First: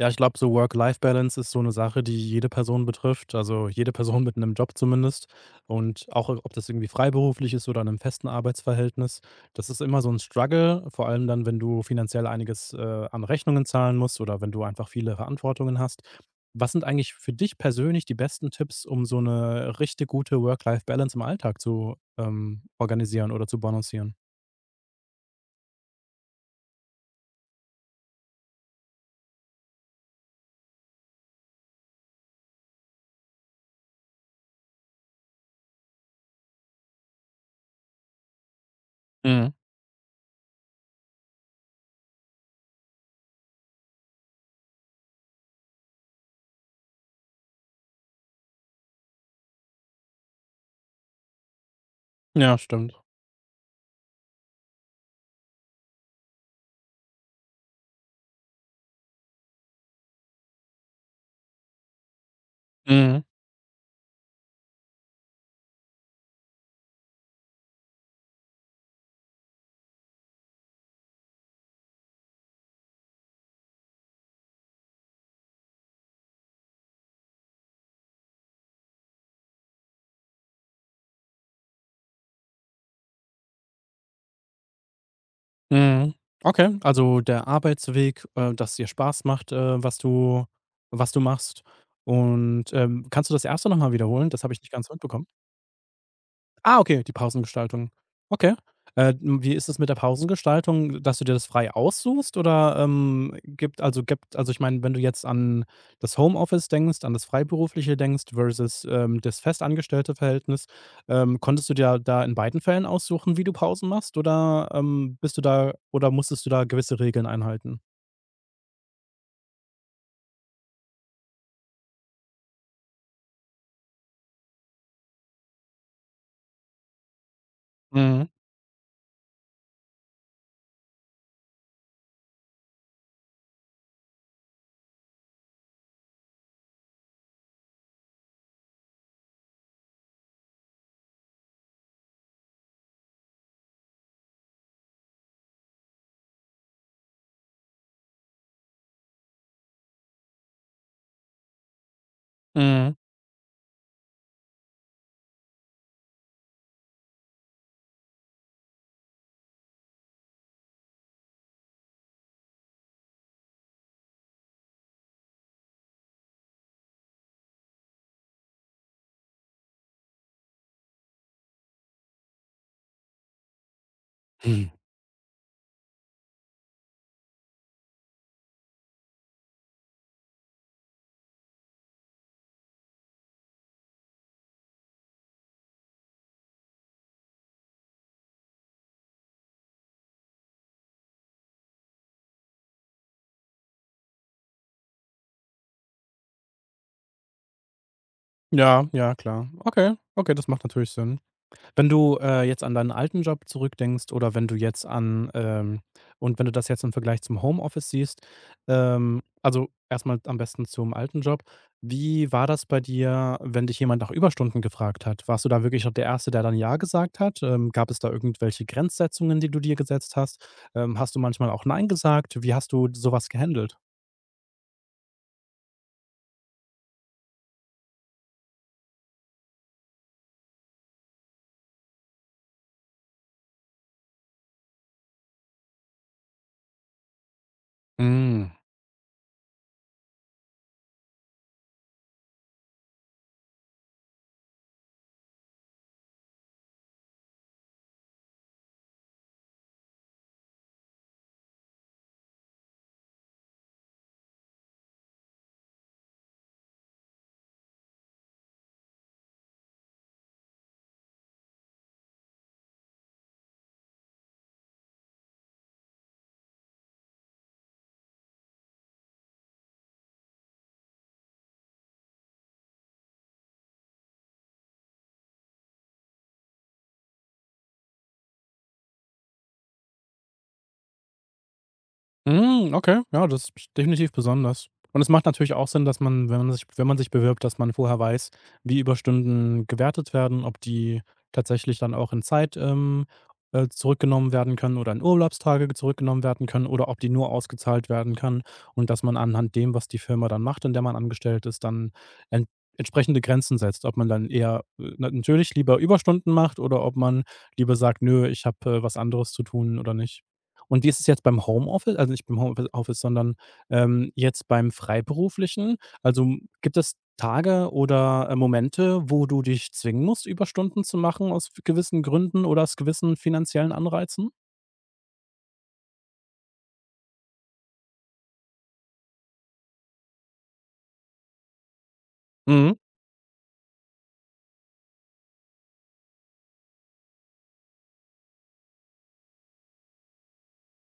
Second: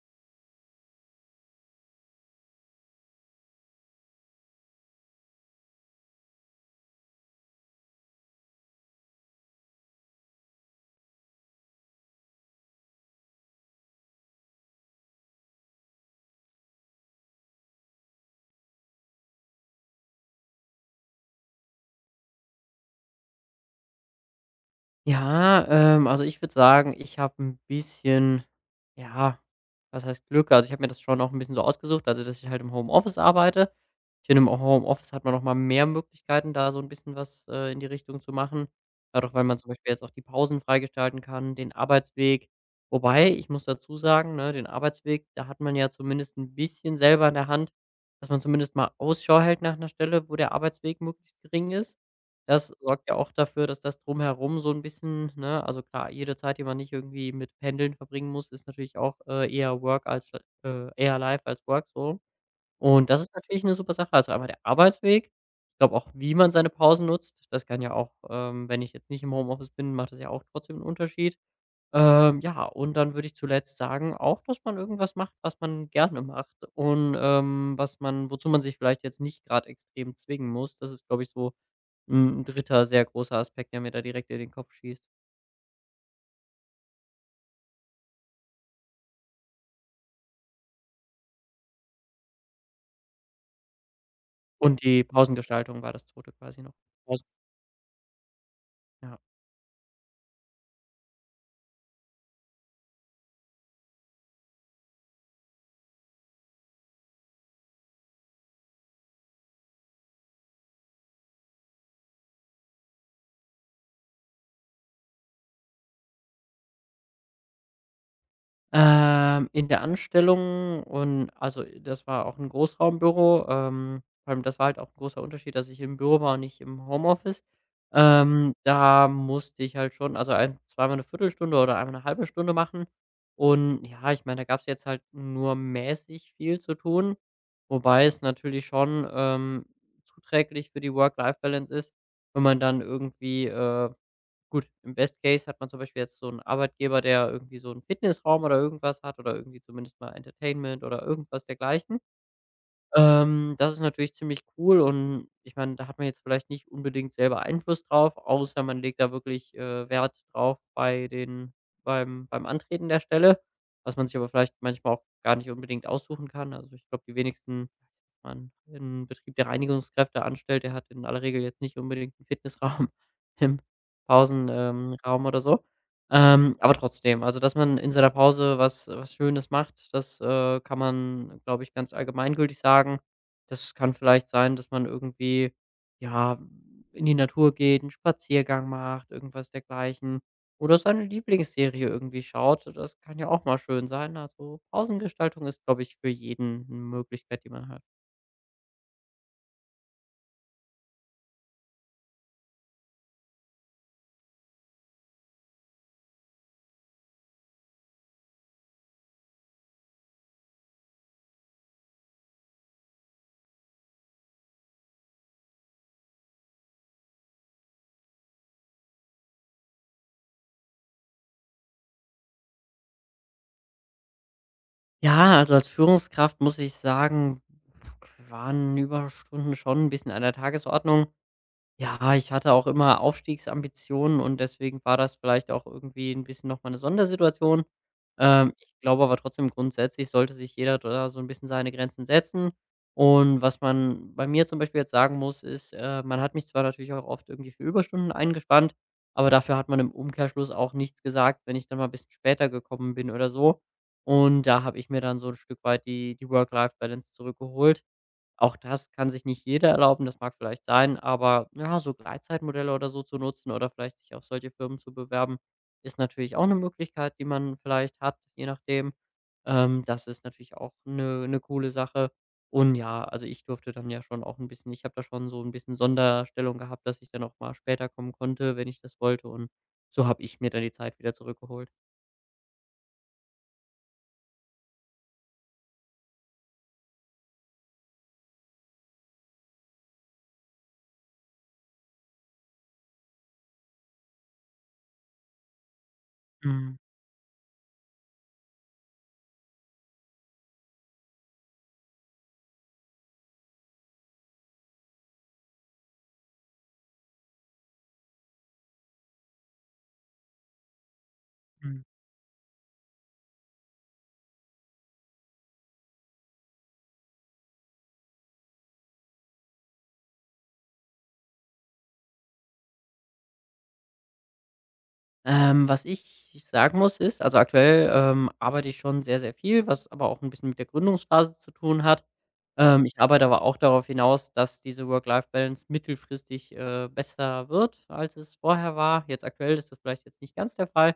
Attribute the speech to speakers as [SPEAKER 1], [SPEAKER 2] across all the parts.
[SPEAKER 1] Ja, ich glaube, so Work-Life-Balance ist so eine Sache, die jede Person betrifft, also jede Person mit einem Job zumindest. Und auch ob das irgendwie freiberuflich ist oder in 'nem festen Arbeitsverhältnis. Das ist immer so ein Struggle, vor allem dann, wenn du finanziell einiges, an Rechnungen zahlen musst oder wenn du einfach viele Verantwortungen hast. Was sind eigentlich für dich persönlich die besten Tipps, um so eine richtig gute Work-Life-Balance im Alltag zu, organisieren oder zu balancieren?
[SPEAKER 2] Ja, also ich würde sagen, ich habe ein bisschen, ja, was heißt Glück? Also, ich habe mir das schon auch ein bisschen so ausgesucht, also, dass ich halt im Homeoffice arbeite. Ich finde, im Homeoffice hat man noch mal mehr Möglichkeiten, da so 'n bisschen was, in die Richtung zu machen, dadurch, weil
[SPEAKER 1] Mhm.
[SPEAKER 2] man zum Beispiel jetzt auch die Pausen freigestalten kann, den Arbeitsweg. Wobei, ich muss dazu sagen, ne, den Arbeitsweg, da hat man ja zumindest 'n bisschen selber in der Hand, dass man zumindest mal Ausschau hält nach 'ner Stelle, wo der Arbeitsweg möglichst gering ist.
[SPEAKER 1] Ja,
[SPEAKER 2] Das
[SPEAKER 1] stimmt.
[SPEAKER 2] sorgt ja auch dafür, dass das Drumherum so 'n bisschen ne, also klar, jede Zeit, die man nicht irgendwie mit Pendeln verbringen muss, ist natürlich auch, eher Work , äh, eher Life als Work so. Und das
[SPEAKER 1] Mhm.
[SPEAKER 2] ist natürlich eine super Sache. Also, einmal der Arbeitsweg. Ich glaube auch, wie man seine Pausen nutzt. Das kann ja auch wenn ich jetzt nicht im Homeoffice bin, macht das ja auch trotzdem einen Unterschied. Ja, und dann würde ich zuletzt sagen auch, dass man irgendwas macht, was man gerne macht und, was man wozu man sich vielleicht jetzt nicht gerade extrem zwingen muss. Das ist, glaube ich, so ein dritter sehr großer Aspekt, der mir da direkt in den Kopf schießt.
[SPEAKER 1] Mhm. Okay, also der Arbeitsweg, dass dir Spaß macht, was du machst. Und, kannst du das erste noch mal wiederholen? Das habe ich nicht
[SPEAKER 2] Und
[SPEAKER 1] ganz
[SPEAKER 2] die
[SPEAKER 1] mitbekommen.
[SPEAKER 2] Pausengestaltung war das 2. quasi noch.
[SPEAKER 1] Ah, okay, die
[SPEAKER 2] Pausen,
[SPEAKER 1] Pausengestaltung. Okay.
[SPEAKER 2] ja.
[SPEAKER 1] Wie ist es mit der Pausengestaltung, dass du dir das frei aussuchst oder, gibt also, ich meine, wenn du jetzt an das Homeoffice denkst, an das Freiberufliche denkst versus, das festangestellte Verhältnis, konntest du dir da in beiden Fällen aussuchen, wie du Pausen machst oder, bist du da oder musstest du da gewisse Regeln einhalten?
[SPEAKER 2] In der Anstellung und also, das war auch 'n Großraumbüro, vor allem das war halt auch 'n großer Unterschied, dass ich im Büro war und nicht im Homeoffice.
[SPEAKER 1] Mhm,
[SPEAKER 2] Da musste ich halt schon, also, ein zweimal 'ne Viertelstunde oder einmal 'ne halbe Stunde machen, und ja, ich meine, da gab's jetzt halt nur mäßig viel zu tun, wobei es natürlich schon, zuträglich für die Work-Life-Balance ist, wenn man dann irgendwie, Gut, im Best Case hat man zum Beispiel jetzt so einen Arbeitgeber, der irgendwie so einen Fitnessraum oder irgendwas hat oder irgendwie zumindest mal Entertainment oder irgendwas dergleichen.
[SPEAKER 1] mhm.
[SPEAKER 2] Das ist natürlich ziemlich cool und ich meine, da hat man jetzt vielleicht nicht unbedingt selber Einfluss drauf, außer man legt da wirklich, Wert drauf bei den beim beim Antreten der Stelle, was man sich aber vielleicht manchmal auch gar nicht unbedingt aussuchen kann. Also, ich glaube, die wenigsten man einen Betrieb, der Reinigungskräfte anstellt, der hat in aller Regel jetzt nicht unbedingt einen Fitnessraum im
[SPEAKER 1] Hm.
[SPEAKER 2] Pausenraum Raum oder so. Aber trotzdem, also, dass man in seiner Pause was Schönes macht, das, kann man, glaube ich, ganz allgemeingültig sagen. Das kann vielleicht sein, dass man irgendwie, ja, in die Natur geht, einen Spaziergang macht, irgendwas dergleichen oder seine Lieblingsserie irgendwie schaut. Das kann ja auch mal schön sein. Also, Pausengestaltung ist, glaube ich, für jeden 'ne Möglichkeit, die man hat.
[SPEAKER 1] Ja, ja, klar. Okay, okay, das macht natürlich Sinn. Wenn du, jetzt an deinen alten Job zurückdenkst oder wenn du jetzt an, und wenn du das jetzt im Vergleich zum Homeoffice siehst, also erstmal am besten zum alten Job. Wie war das bei dir, wenn dich jemand nach Überstunden gefragt hat? Warst du da wirklich noch der Erste, der dann „ja" gesagt hat? Gab es da irgendwelche Grenzsetzungen, die du dir gesetzt hast? Hast du manchmal auch „nein" gesagt? Wie hast du sowas gehandelt?
[SPEAKER 2] Ja, also als Führungskraft muss ich sagen, waren Überstunden schon ein bisschen an der Tagesordnung. Ja, ich hatte auch immer Aufstiegsambitionen und deswegen war das vielleicht auch irgendwie ein bisschen noch mal 'ne Sondersituation.
[SPEAKER 1] Hm.
[SPEAKER 2] Ich glaube aber trotzdem grundsätzlich sollte sich jeder da so ein bisschen seine Grenzen setzen. Und was man bei mir zum Beispiel jetzt sagen muss, ist, man hat mich zwar natürlich auch oft irgendwie für Überstunden eingespannt, aber dafür hat man im Umkehrschluss auch nichts gesagt, wenn ich dann mal ein bisschen später gekommen bin oder so. Und da habe ich mir dann so ein Stück weit die Work-Life-Balance zurückgeholt. Auch das kann sich nicht jeder erlauben, das mag vielleicht sein, aber ja, so Gleitzeitmodelle oder so zu nutzen oder vielleicht sich auf solche Firmen zu bewerben, ist natürlich auch eine Möglichkeit, die man vielleicht hat, je nachdem. Das ist natürlich auch eine 'ne coole Sache. Und ja, also, ich durfte dann ja schon auch ein bisschen ich habe da schon so ein bisschen Sonderstellung gehabt, dass ich dann auch mal später kommen konnte, wenn ich das wollte, und so habe ich mir dann die Zeit wieder zurückgeholt.
[SPEAKER 1] Hm, okay, ja, das ist definitiv besonders. Und es macht natürlich auch Sinn, dass man, wenn man sich bewirbt, dass man vorher weiß, wie Überstunden gewertet werden, ob die tatsächlich dann auch in Zeit, zurückgenommen werden können oder in Urlaubstage zurückgenommen werden können
[SPEAKER 2] Mhm.
[SPEAKER 1] oder ob die nur ausgezahlt werden kann und dass man anhand dem, was die Firma dann macht, in der man angestellt ist, dann en entsprechende Grenzen setzt. Ob man dann eher, natürlich lieber Überstunden macht oder ob man lieber sagt: „Nö, ich habe, was anderes zu tun" oder nicht. Und wie ist es jetzt beim
[SPEAKER 2] Mhm.
[SPEAKER 1] Homeoffice also, nicht beim Homeoffice sondern, jetzt beim Freiberuflichen? Also, gibt es Tage oder, Momente, wo du dich zwingen musst, Überstunden zu machen aus gewissen Gründen oder aus gewissen finanziellen Anreizen?
[SPEAKER 2] Was ich sagen muss, ist also, aktuell, arbeite ich schon sehr, sehr viel, was aber auch ein bisschen mit der Gründungsphase zu tun hat.
[SPEAKER 1] Mhm.
[SPEAKER 2] Ich arbeite aber auch darauf hinaus, dass diese Work-Life-Balance mittelfristig, besser wird, als es vorher war. Jetzt aktuell ist das vielleicht jetzt nicht ganz der Fall,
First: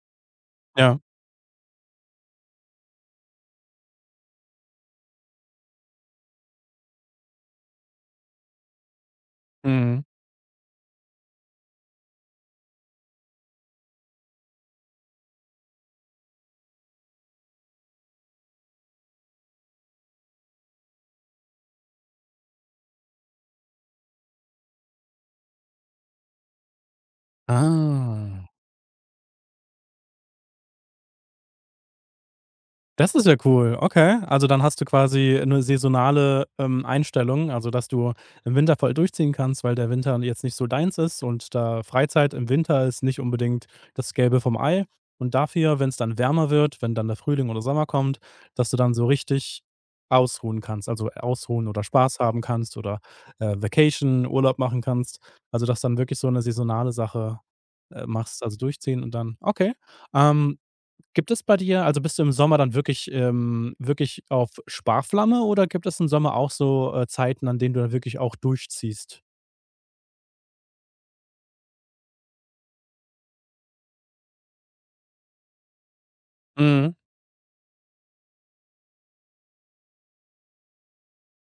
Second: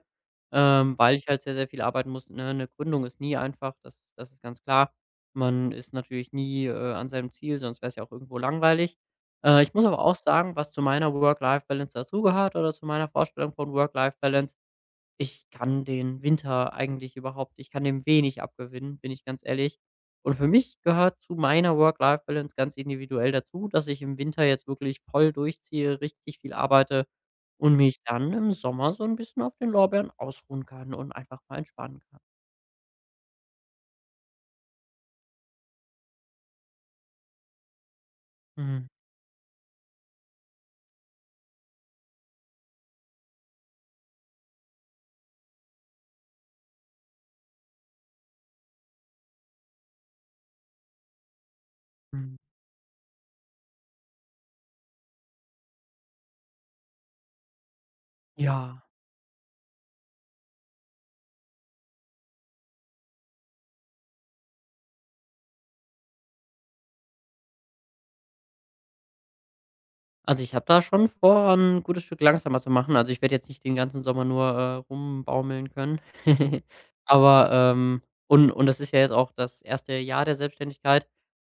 [SPEAKER 1] Ja.
[SPEAKER 2] weil ich halt sehr, sehr viel arbeiten muss, ne? 'Ne Gründung ist nie einfach, das ist ganz klar. Man ist natürlich nie, an seinem Ziel, sonst wäre es ja auch irgendwo langweilig. Ich muss aber
[SPEAKER 1] Mhm.
[SPEAKER 2] auch sagen, was zu meiner Work-Life-Balance dazugehört oder zu meiner Vorstellung von Work-Life-Balance, ich kann den Winter eigentlich überhaupt ich kann dem wenig abgewinnen, bin ich ganz ehrlich. Und für mich gehört zu meiner Work-Life-Balance ganz individuell dazu, dass ich im Winter jetzt wirklich voll durchziehe, richtig viel arbeite und mich dann
[SPEAKER 1] Ah.
[SPEAKER 2] im Sommer so ein bisschen auf den Lorbeeren ausruhen kann und einfach mal entspannen kann.
[SPEAKER 1] Das ist ja cool. Okay. Also, dann hast du quasi 'ne saisonale, Einstellung, also, dass du im Winter
[SPEAKER 2] Mhm,
[SPEAKER 1] voll durchziehen kannst, weil der Winter jetzt nicht so deins ist und da Freizeit im Winter ist nicht unbedingt das Gelbe vom Ei. Und dafür, wenn es dann wärmer wird, wenn dann der Frühling oder Sommer kommt, dass du dann so richtig ausruhen kannst, also, ausruhen oder Spaß
[SPEAKER 2] mhm.
[SPEAKER 1] haben kannst oder, Vacation, Urlaub machen kannst. Also, dass dann wirklich so eine saisonale Sache, machst, also,
[SPEAKER 2] Ja.
[SPEAKER 1] durchziehen und dann okay. Ähm, Gibt es bei dir also, bist du im Sommer dann wirklich wirklich auf Sparflamme oder gibt es im Sommer auch so, Zeiten, an denen du dann wirklich auch durchziehst?
[SPEAKER 2] Also, ich habe da schon vor, ein gutes Stück langsamer zu machen. Also, ich werde jetzt nicht den ganzen Sommer nur, rumbaumeln können.
[SPEAKER 1] Mhm.
[SPEAKER 2] Aber, und das ist ja jetzt auch das erste Jahr der Selbstständigkeit.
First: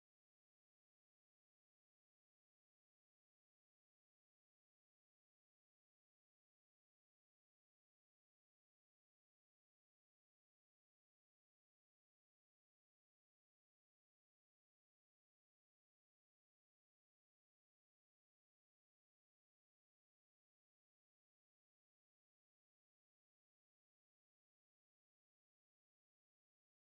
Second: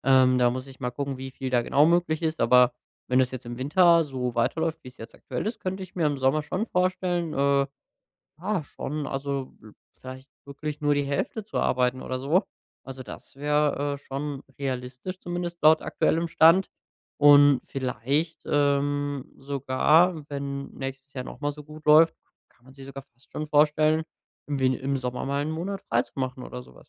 [SPEAKER 2] Da muss ich mal gucken, wie viel da genau möglich ist. Aber wenn das jetzt im Winter so weiterläuft, wie es jetzt aktuell ist, könnte ich mir im Sommer schon vorstellen, ja, schon. Also vielleicht wirklich nur die Hälfte zu arbeiten oder so. Also das wäre schon realistisch, zumindest laut aktuellem Stand. Und vielleicht sogar, wenn nächstes Jahr nochmal so gut läuft, kann man sich sogar fast schon vorstellen, im Sommer mal einen Monat frei zu machen oder sowas.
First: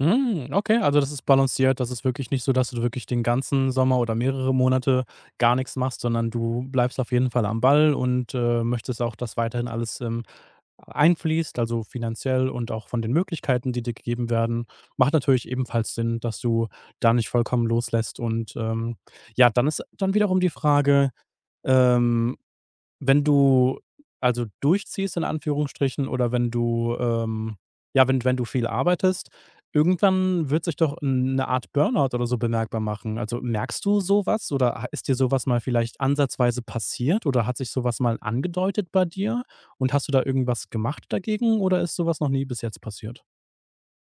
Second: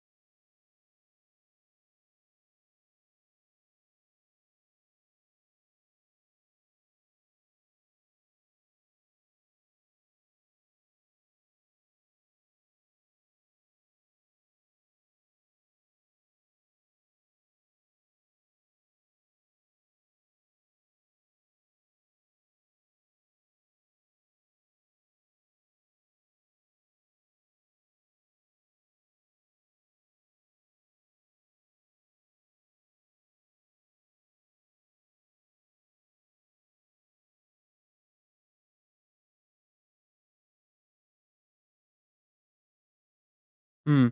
[SPEAKER 1] Hm, okay, also das ist balanciert. Das ist wirklich nicht so, dass du wirklich den ganzen Sommer oder mehrere Monate gar nichts machst, sondern du bleibst auf jeden Fall am Ball und, möchtest auch, dass weiterhin alles, einfließt, also finanziell und auch von den Möglichkeiten, die dir gegeben werden. Macht natürlich ebenfalls Sinn, dass du da nicht vollkommen loslässt und, ja, dann ist dann wiederum die Frage, ähm wenn du also durchziehst in Anführungsstrichen oder wenn du, ja, wenn du viel arbeitest, irgendwann wird sich doch eine Art Burnout oder so bemerkbar machen. Also, merkst du sowas oder ha ist dir sowas mal vielleicht ansatzweise passiert oder hat sich sowas mal angedeutet bei dir? Und hast du da irgendwas gemacht dagegen oder ist sowas noch nie bis jetzt passiert?
[SPEAKER 2] Hm.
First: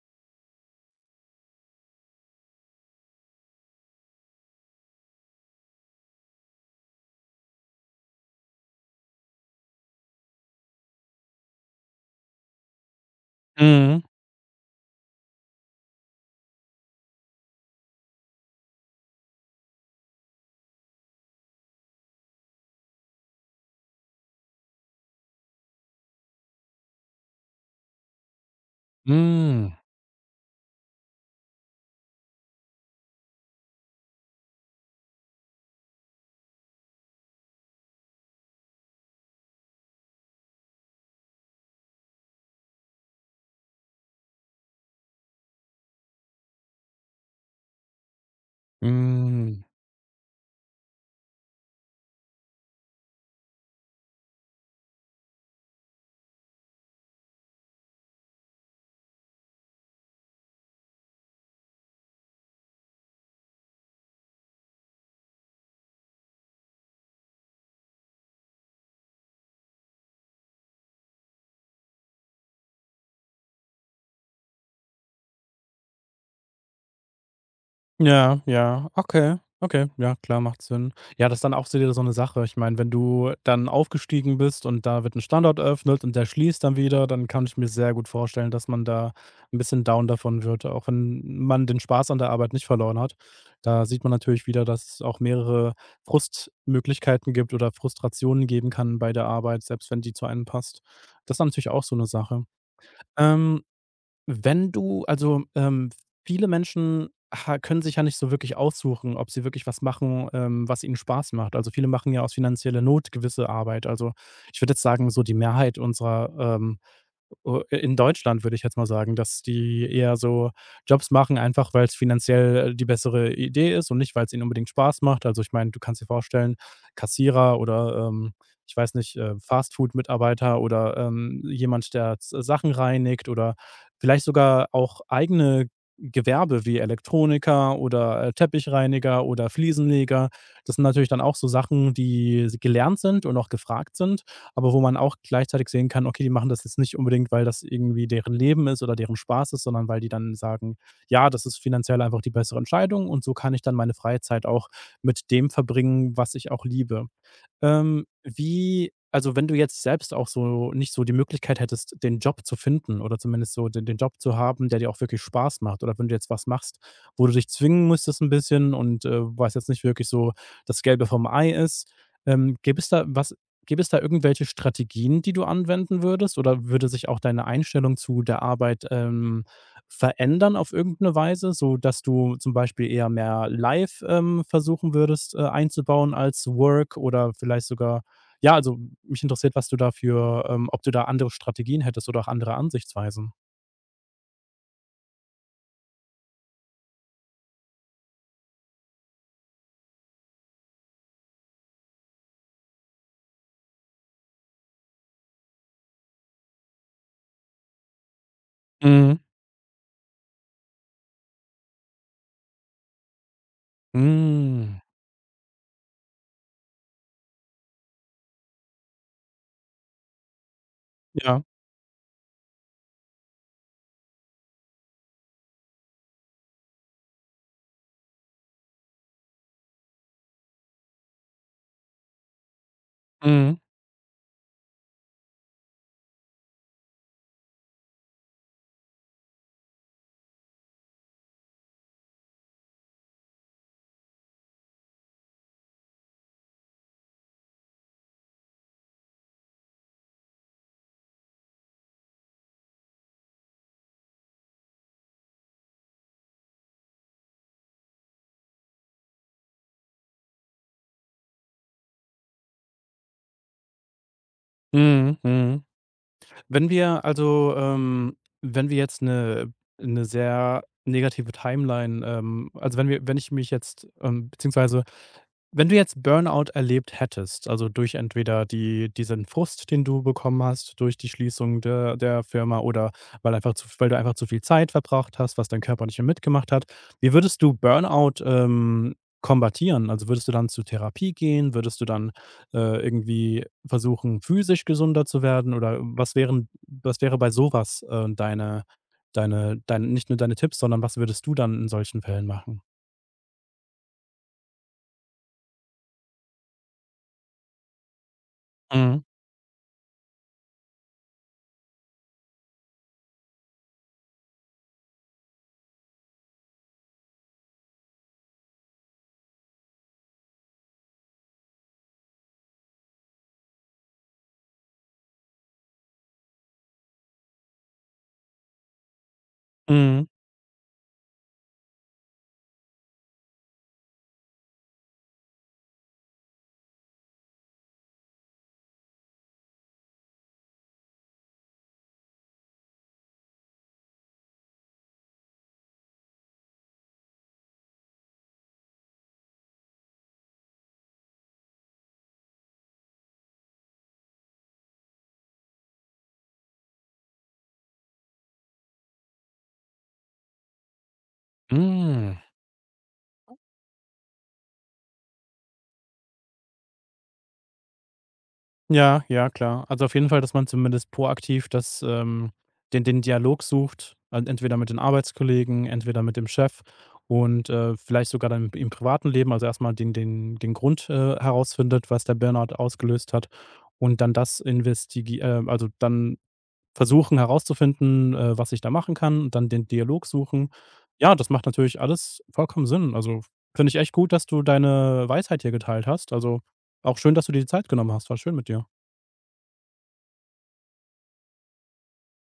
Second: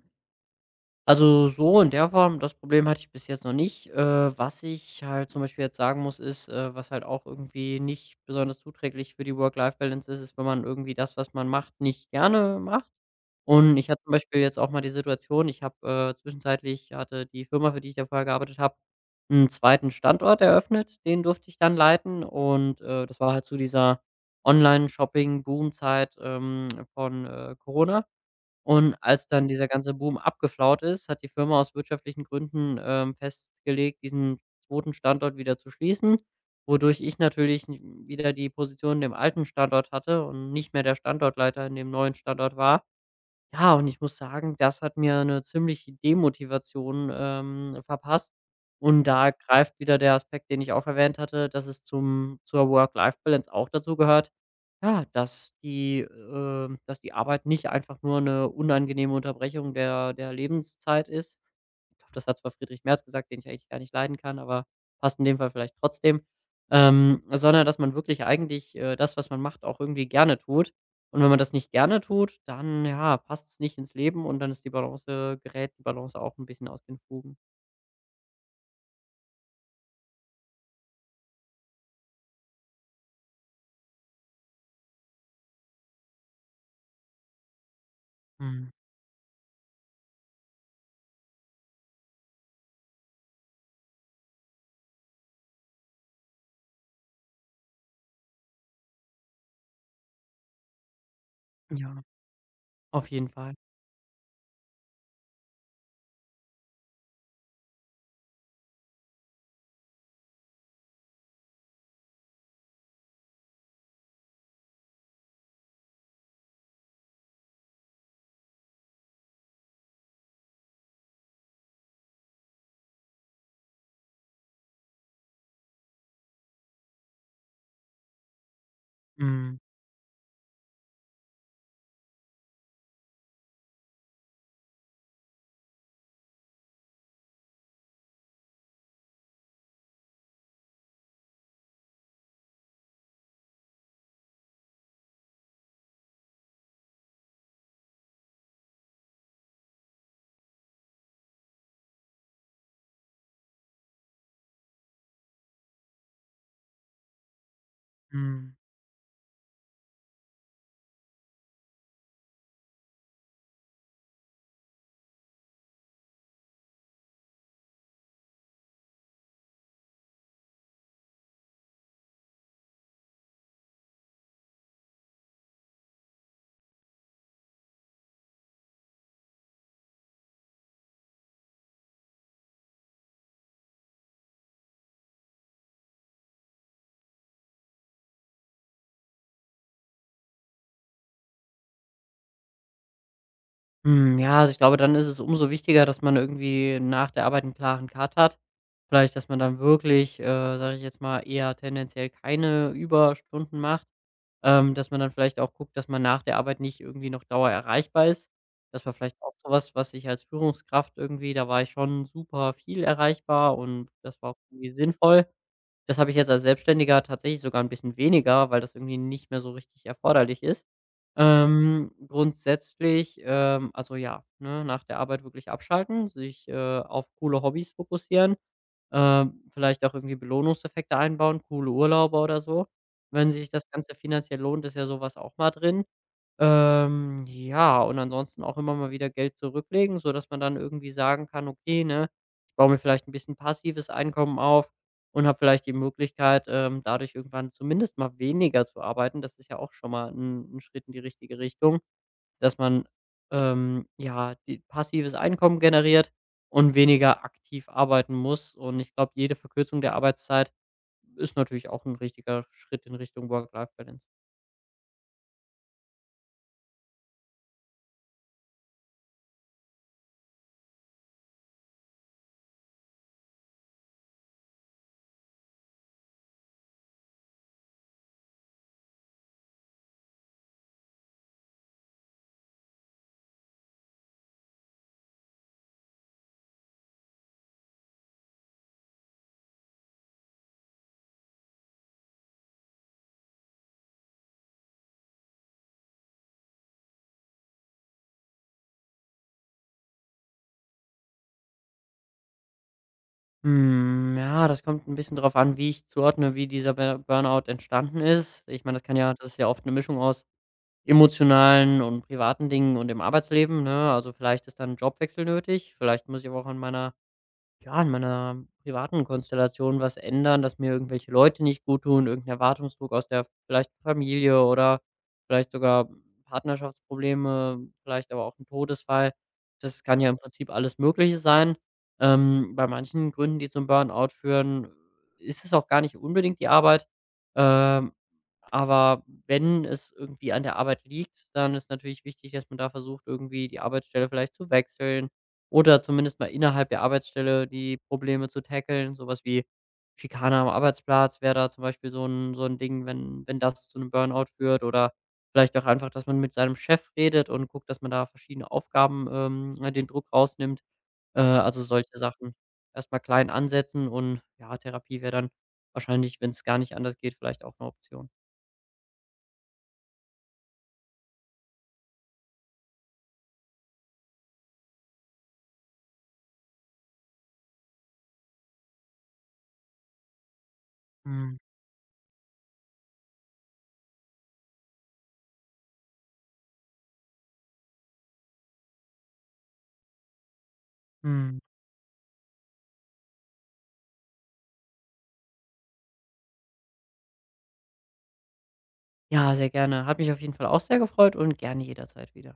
[SPEAKER 2] Also, so in der Form, das Problem hatte ich bis jetzt noch nicht. Was ich halt zum Beispiel jetzt sagen muss, ist, was halt auch irgendwie nicht besonders zuträglich für die Work-Life-Balance ist, ist, wenn man irgendwie das, was man macht, nicht gerne macht. Und ich
[SPEAKER 1] Mhm.
[SPEAKER 2] hatte zum Beispiel jetzt auch mal die Situation, ich habe zwischenzeitlich hatte die Firma, für die ich da vorher gearbeitet habe, einen zweiten Standort eröffnet. Den durfte ich dann leiten. Und das war halt zu dieser Online-Shopping-Boom-Zeit von Corona. Und als dann dieser
[SPEAKER 1] Mhm.
[SPEAKER 2] ganze Boom abgeflaut ist, hat die Firma aus wirtschaftlichen Gründen, festgelegt, diesen zweiten Standort wieder zu schließen, wodurch ich natürlich n wieder die Position im alten Standort hatte und nicht mehr der Standortleiter in dem neuen Standort war. Ja, und ich muss sagen, das hat mir eine ziemliche Demotivation, verpasst. Und da
[SPEAKER 1] Mhm.
[SPEAKER 2] greift wieder der Aspekt, den ich auch erwähnt hatte, dass es zum zur Work-Life-Balance auch dazu gehört. Ja, dass die Arbeit nicht einfach nur eine unangenehme Unterbrechung der Lebenszeit ist. Ich glaube, das hat zwar Friedrich Merz gesagt, den ich eigentlich gar nicht leiden kann, aber passt in dem Fall vielleicht trotzdem. Sondern dass man wirklich eigentlich, das, was man macht, auch irgendwie gerne tut. Und wenn man das nicht gerne tut, dann, ja, passt es nicht ins Leben und dann ist die Balance gerät die Balance auch ein bisschen aus den Fugen.
[SPEAKER 1] Ja, ja, okay, okay, ja, klar, macht Sinn. Ja, das ist dann auch so wieder so eine Sache. Ich meine, wenn du dann aufgestiegen bist und da wird ein Standort eröffnet und der schließt dann wieder, dann kann ich mir sehr gut vorstellen, dass
[SPEAKER 2] Mhm.
[SPEAKER 1] man da ein bisschen down davon wird, auch wenn man den Spaß an der Arbeit nicht verloren hat. Da sieht man natürlich wieder, dass es auch mehrere Frustmöglichkeiten gibt oder Frustrationen geben kann bei der Arbeit, selbst wenn die zu einem passt. Das ist dann natürlich auch so
[SPEAKER 2] Ja,
[SPEAKER 1] eine Sache.
[SPEAKER 2] auf jeden Fall.
[SPEAKER 1] Ähm wenn du also, viele Menschen ha können sich ja nicht so wirklich aussuchen, ob sie wirklich was machen, was ihnen Spaß macht. Also, viele machen ja aus finanzieller Not gewisse Arbeit. Also, ich würde jetzt sagen, so die Mehrheit unserer, O in Deutschland würde ich jetzt mal sagen, dass die eher so Jobs machen, einfach weil es finanziell, die bessere Idee ist und nicht, weil es ihnen unbedingt Spaß macht. Also, ich meine, du kannst dir vorstellen, Kassierer oder, ich weiß nicht,
[SPEAKER 2] Mhm.
[SPEAKER 1] Fastfood-Mitarbeiter oder, jemand, der S Sachen reinigt oder vielleicht sogar auch eigene Gewerbe wie Elektroniker oder, Teppichreiniger oder Fliesenleger. Das sind natürlich dann auch so Sachen, die gelernt sind und auch gefragt sind aber wo man auch gleichzeitig sehen kann, okay, die machen das jetzt nicht unbedingt, weil das irgendwie deren Leben ist oder deren Spaß ist, sondern weil die dann sagen, ja, das ist finanziell einfach die bessere Entscheidung und so kann ich dann meine freie Zeit auch mit dem verbringen, was ich auch liebe.
[SPEAKER 2] Mhm.
[SPEAKER 1] Wie also, wenn du jetzt selbst auch so nicht so die Möglichkeit hättest, den Job zu finden oder zumindest so den Job zu haben, der dir auch wirklich Spaß macht oder wenn du jetzt was machst, wo du dich zwingen müsstest ein bisschen und, was jetzt nicht wirklich so das Gelbe vom Ei ist, ähm, gäbe es da was gäbe es da irgendwelche Strategien, die du anwenden würdest oder würde sich auch deine Einstellung zu der Arbeit, verändern auf irgendeine Weise, so dass du zum Beispiel eher mehr live, versuchen würdest, einzubauen als Work oder vielleicht sogar ja, also, mich interessiert, was du dafür, ob du da andere Strategien hättest oder auch andere Ansichtsweisen?
[SPEAKER 2] Hm, ja, also ich glaube, dann ist es umso wichtiger, dass man irgendwie nach der Arbeit einen klaren Cut hat. Vielleicht, dass man dann wirklich, sage ich jetzt mal, eher tendenziell keine Überstunden macht. Dass man dann vielleicht auch guckt, dass man nach der Arbeit nicht irgendwie noch Dauer erreichbar ist. Das war
[SPEAKER 1] Mhm.
[SPEAKER 2] vielleicht auch so was, was ich als Führungskraft irgendwie da war ich schon super viel erreichbar und das war auch irgendwie
[SPEAKER 1] Hm.
[SPEAKER 2] sinnvoll. Das habe ich jetzt als Selbstständiger tatsächlich sogar ein bisschen weniger, weil das irgendwie nicht mehr so richtig erforderlich ist.
[SPEAKER 1] Ja.
[SPEAKER 2] Grundsätzlich, also ja, ne, nach der Arbeit wirklich abschalten, sich, auf coole Hobbys fokussieren, vielleicht auch irgendwie Belohnungseffekte einbauen, coole Urlaube oder so. Wenn sich
[SPEAKER 1] Mhm.
[SPEAKER 2] das Ganze finanziell lohnt, ist ja sowas auch mal drin. Ja, und ansonsten auch immer mal wieder Geld zurücklegen, sodass man dann irgendwie sagen kann: „Okay, ne, ich baue mir vielleicht ein bisschen passives Einkommen auf.“ und habe vielleicht die Möglichkeit, dadurch irgendwann zumindest mal weniger zu arbeiten. Das ist ja auch schon mal 'n Schritt in die richtige Richtung, dass man, ja, die passives Einkommen generiert und weniger aktiv arbeiten muss. Und ich glaube, jede Verkürzung der Arbeitszeit ist natürlich auch ein richtiger Schritt in Richtung Work-Life-Balance.
[SPEAKER 1] Mhm. Mhm. Wenn wir also, wenn wir jetzt eine sehr negative Timeline, also, wenn wir wenn ich mich jetzt, beziehungsweise wenn du jetzt Burnout erlebt hättest, also durch entweder diesen Frust, den du bekommen hast durch die Schließung der Firma oder weil einfach zu weil du einfach zu viel Zeit verbracht hast, was dein Körper nicht mehr mitgemacht hat. Wie würdest du Burnout, kombatieren? Also, würdest du dann zu Therapie gehen? Würdest du dann, irgendwie versuchen, physisch gesunder zu werden? Oder was wäre bei sowas deine deine dein nicht nur deine Tipps, sondern was würdest du dann in solchen Fällen machen?
[SPEAKER 2] Hm, ja, das kommt ein bisschen drauf an, wie ich zuordne, wie dieser Burnout entstanden ist. Ich meine, das kann
[SPEAKER 1] Mhm,
[SPEAKER 2] ja das ist ja oft eine Mischung aus emotionalen und privaten Dingen und im Arbeitsleben, ne? Also, vielleicht ist dann ein Jobwechsel nötig, vielleicht muss ich aber auch an meiner ja, in meiner privaten Konstellation was ändern, dass mir irgendwelche Leute nicht gut tun 'n Erwartungsdruck aus der vielleicht Familie oder vielleicht sogar Partnerschaftsprobleme, vielleicht aber auch ein Todesfall. Das kann
[SPEAKER 1] mhm,
[SPEAKER 2] ja im Prinzip alles Mögliche sein. Bei manchen Gründen, die zum Burnout führen, ist es auch gar nicht unbedingt die Arbeit. Ähm, aber wenn es irgendwie an der Arbeit liegt, dann ist natürlich wichtig, dass man da versucht, irgendwie die Arbeitsstelle vielleicht zu wechseln oder zumindest mal innerhalb der Arbeitsstelle die Probleme zu tackeln, sowas wie Schikane am Arbeitsplatz wäre da zum Beispiel so ein Ding, wenn das zu einem Burnout führt oder vielleicht auch einfach, dass man mit seinem Chef redet und guckt, dass man da verschiedene Aufgaben, ne, den Druck rausnimmt. Also solche
[SPEAKER 1] hm.
[SPEAKER 2] Sachen erstmal mal klein ansetzen und ja, Therapie wäre dann wahrscheinlich, wenn es gar nicht anders geht, vielleicht auch eine Option.
[SPEAKER 1] Ja, ja, klar. Also auf jeden Fall, dass man zumindest proaktiv das, den, den Dialog sucht, entweder mit den Arbeitskollegen, entweder mit dem Chef und vielleicht sogar dann im im privaten Leben, also erstmal den, den, den Grund
[SPEAKER 2] Mhm,
[SPEAKER 1] herausfindet, was der Burnout ausgelöst hat und dann das investigi also dann versuchen herauszufinden, was ich da machen kann und dann den Dialog suchen. Ja, das
[SPEAKER 2] mhm.
[SPEAKER 1] macht natürlich alles vollkommen Sinn. Also finde ich echt gut, dass du deine Weisheit hier geteilt hast. Also auch schön, dass du dir die Zeit genommen hast. War schön mit dir.
[SPEAKER 2] Ja, sehr gerne. Hat mich auf jeden Fall auch sehr gefreut und gerne jederzeit wieder.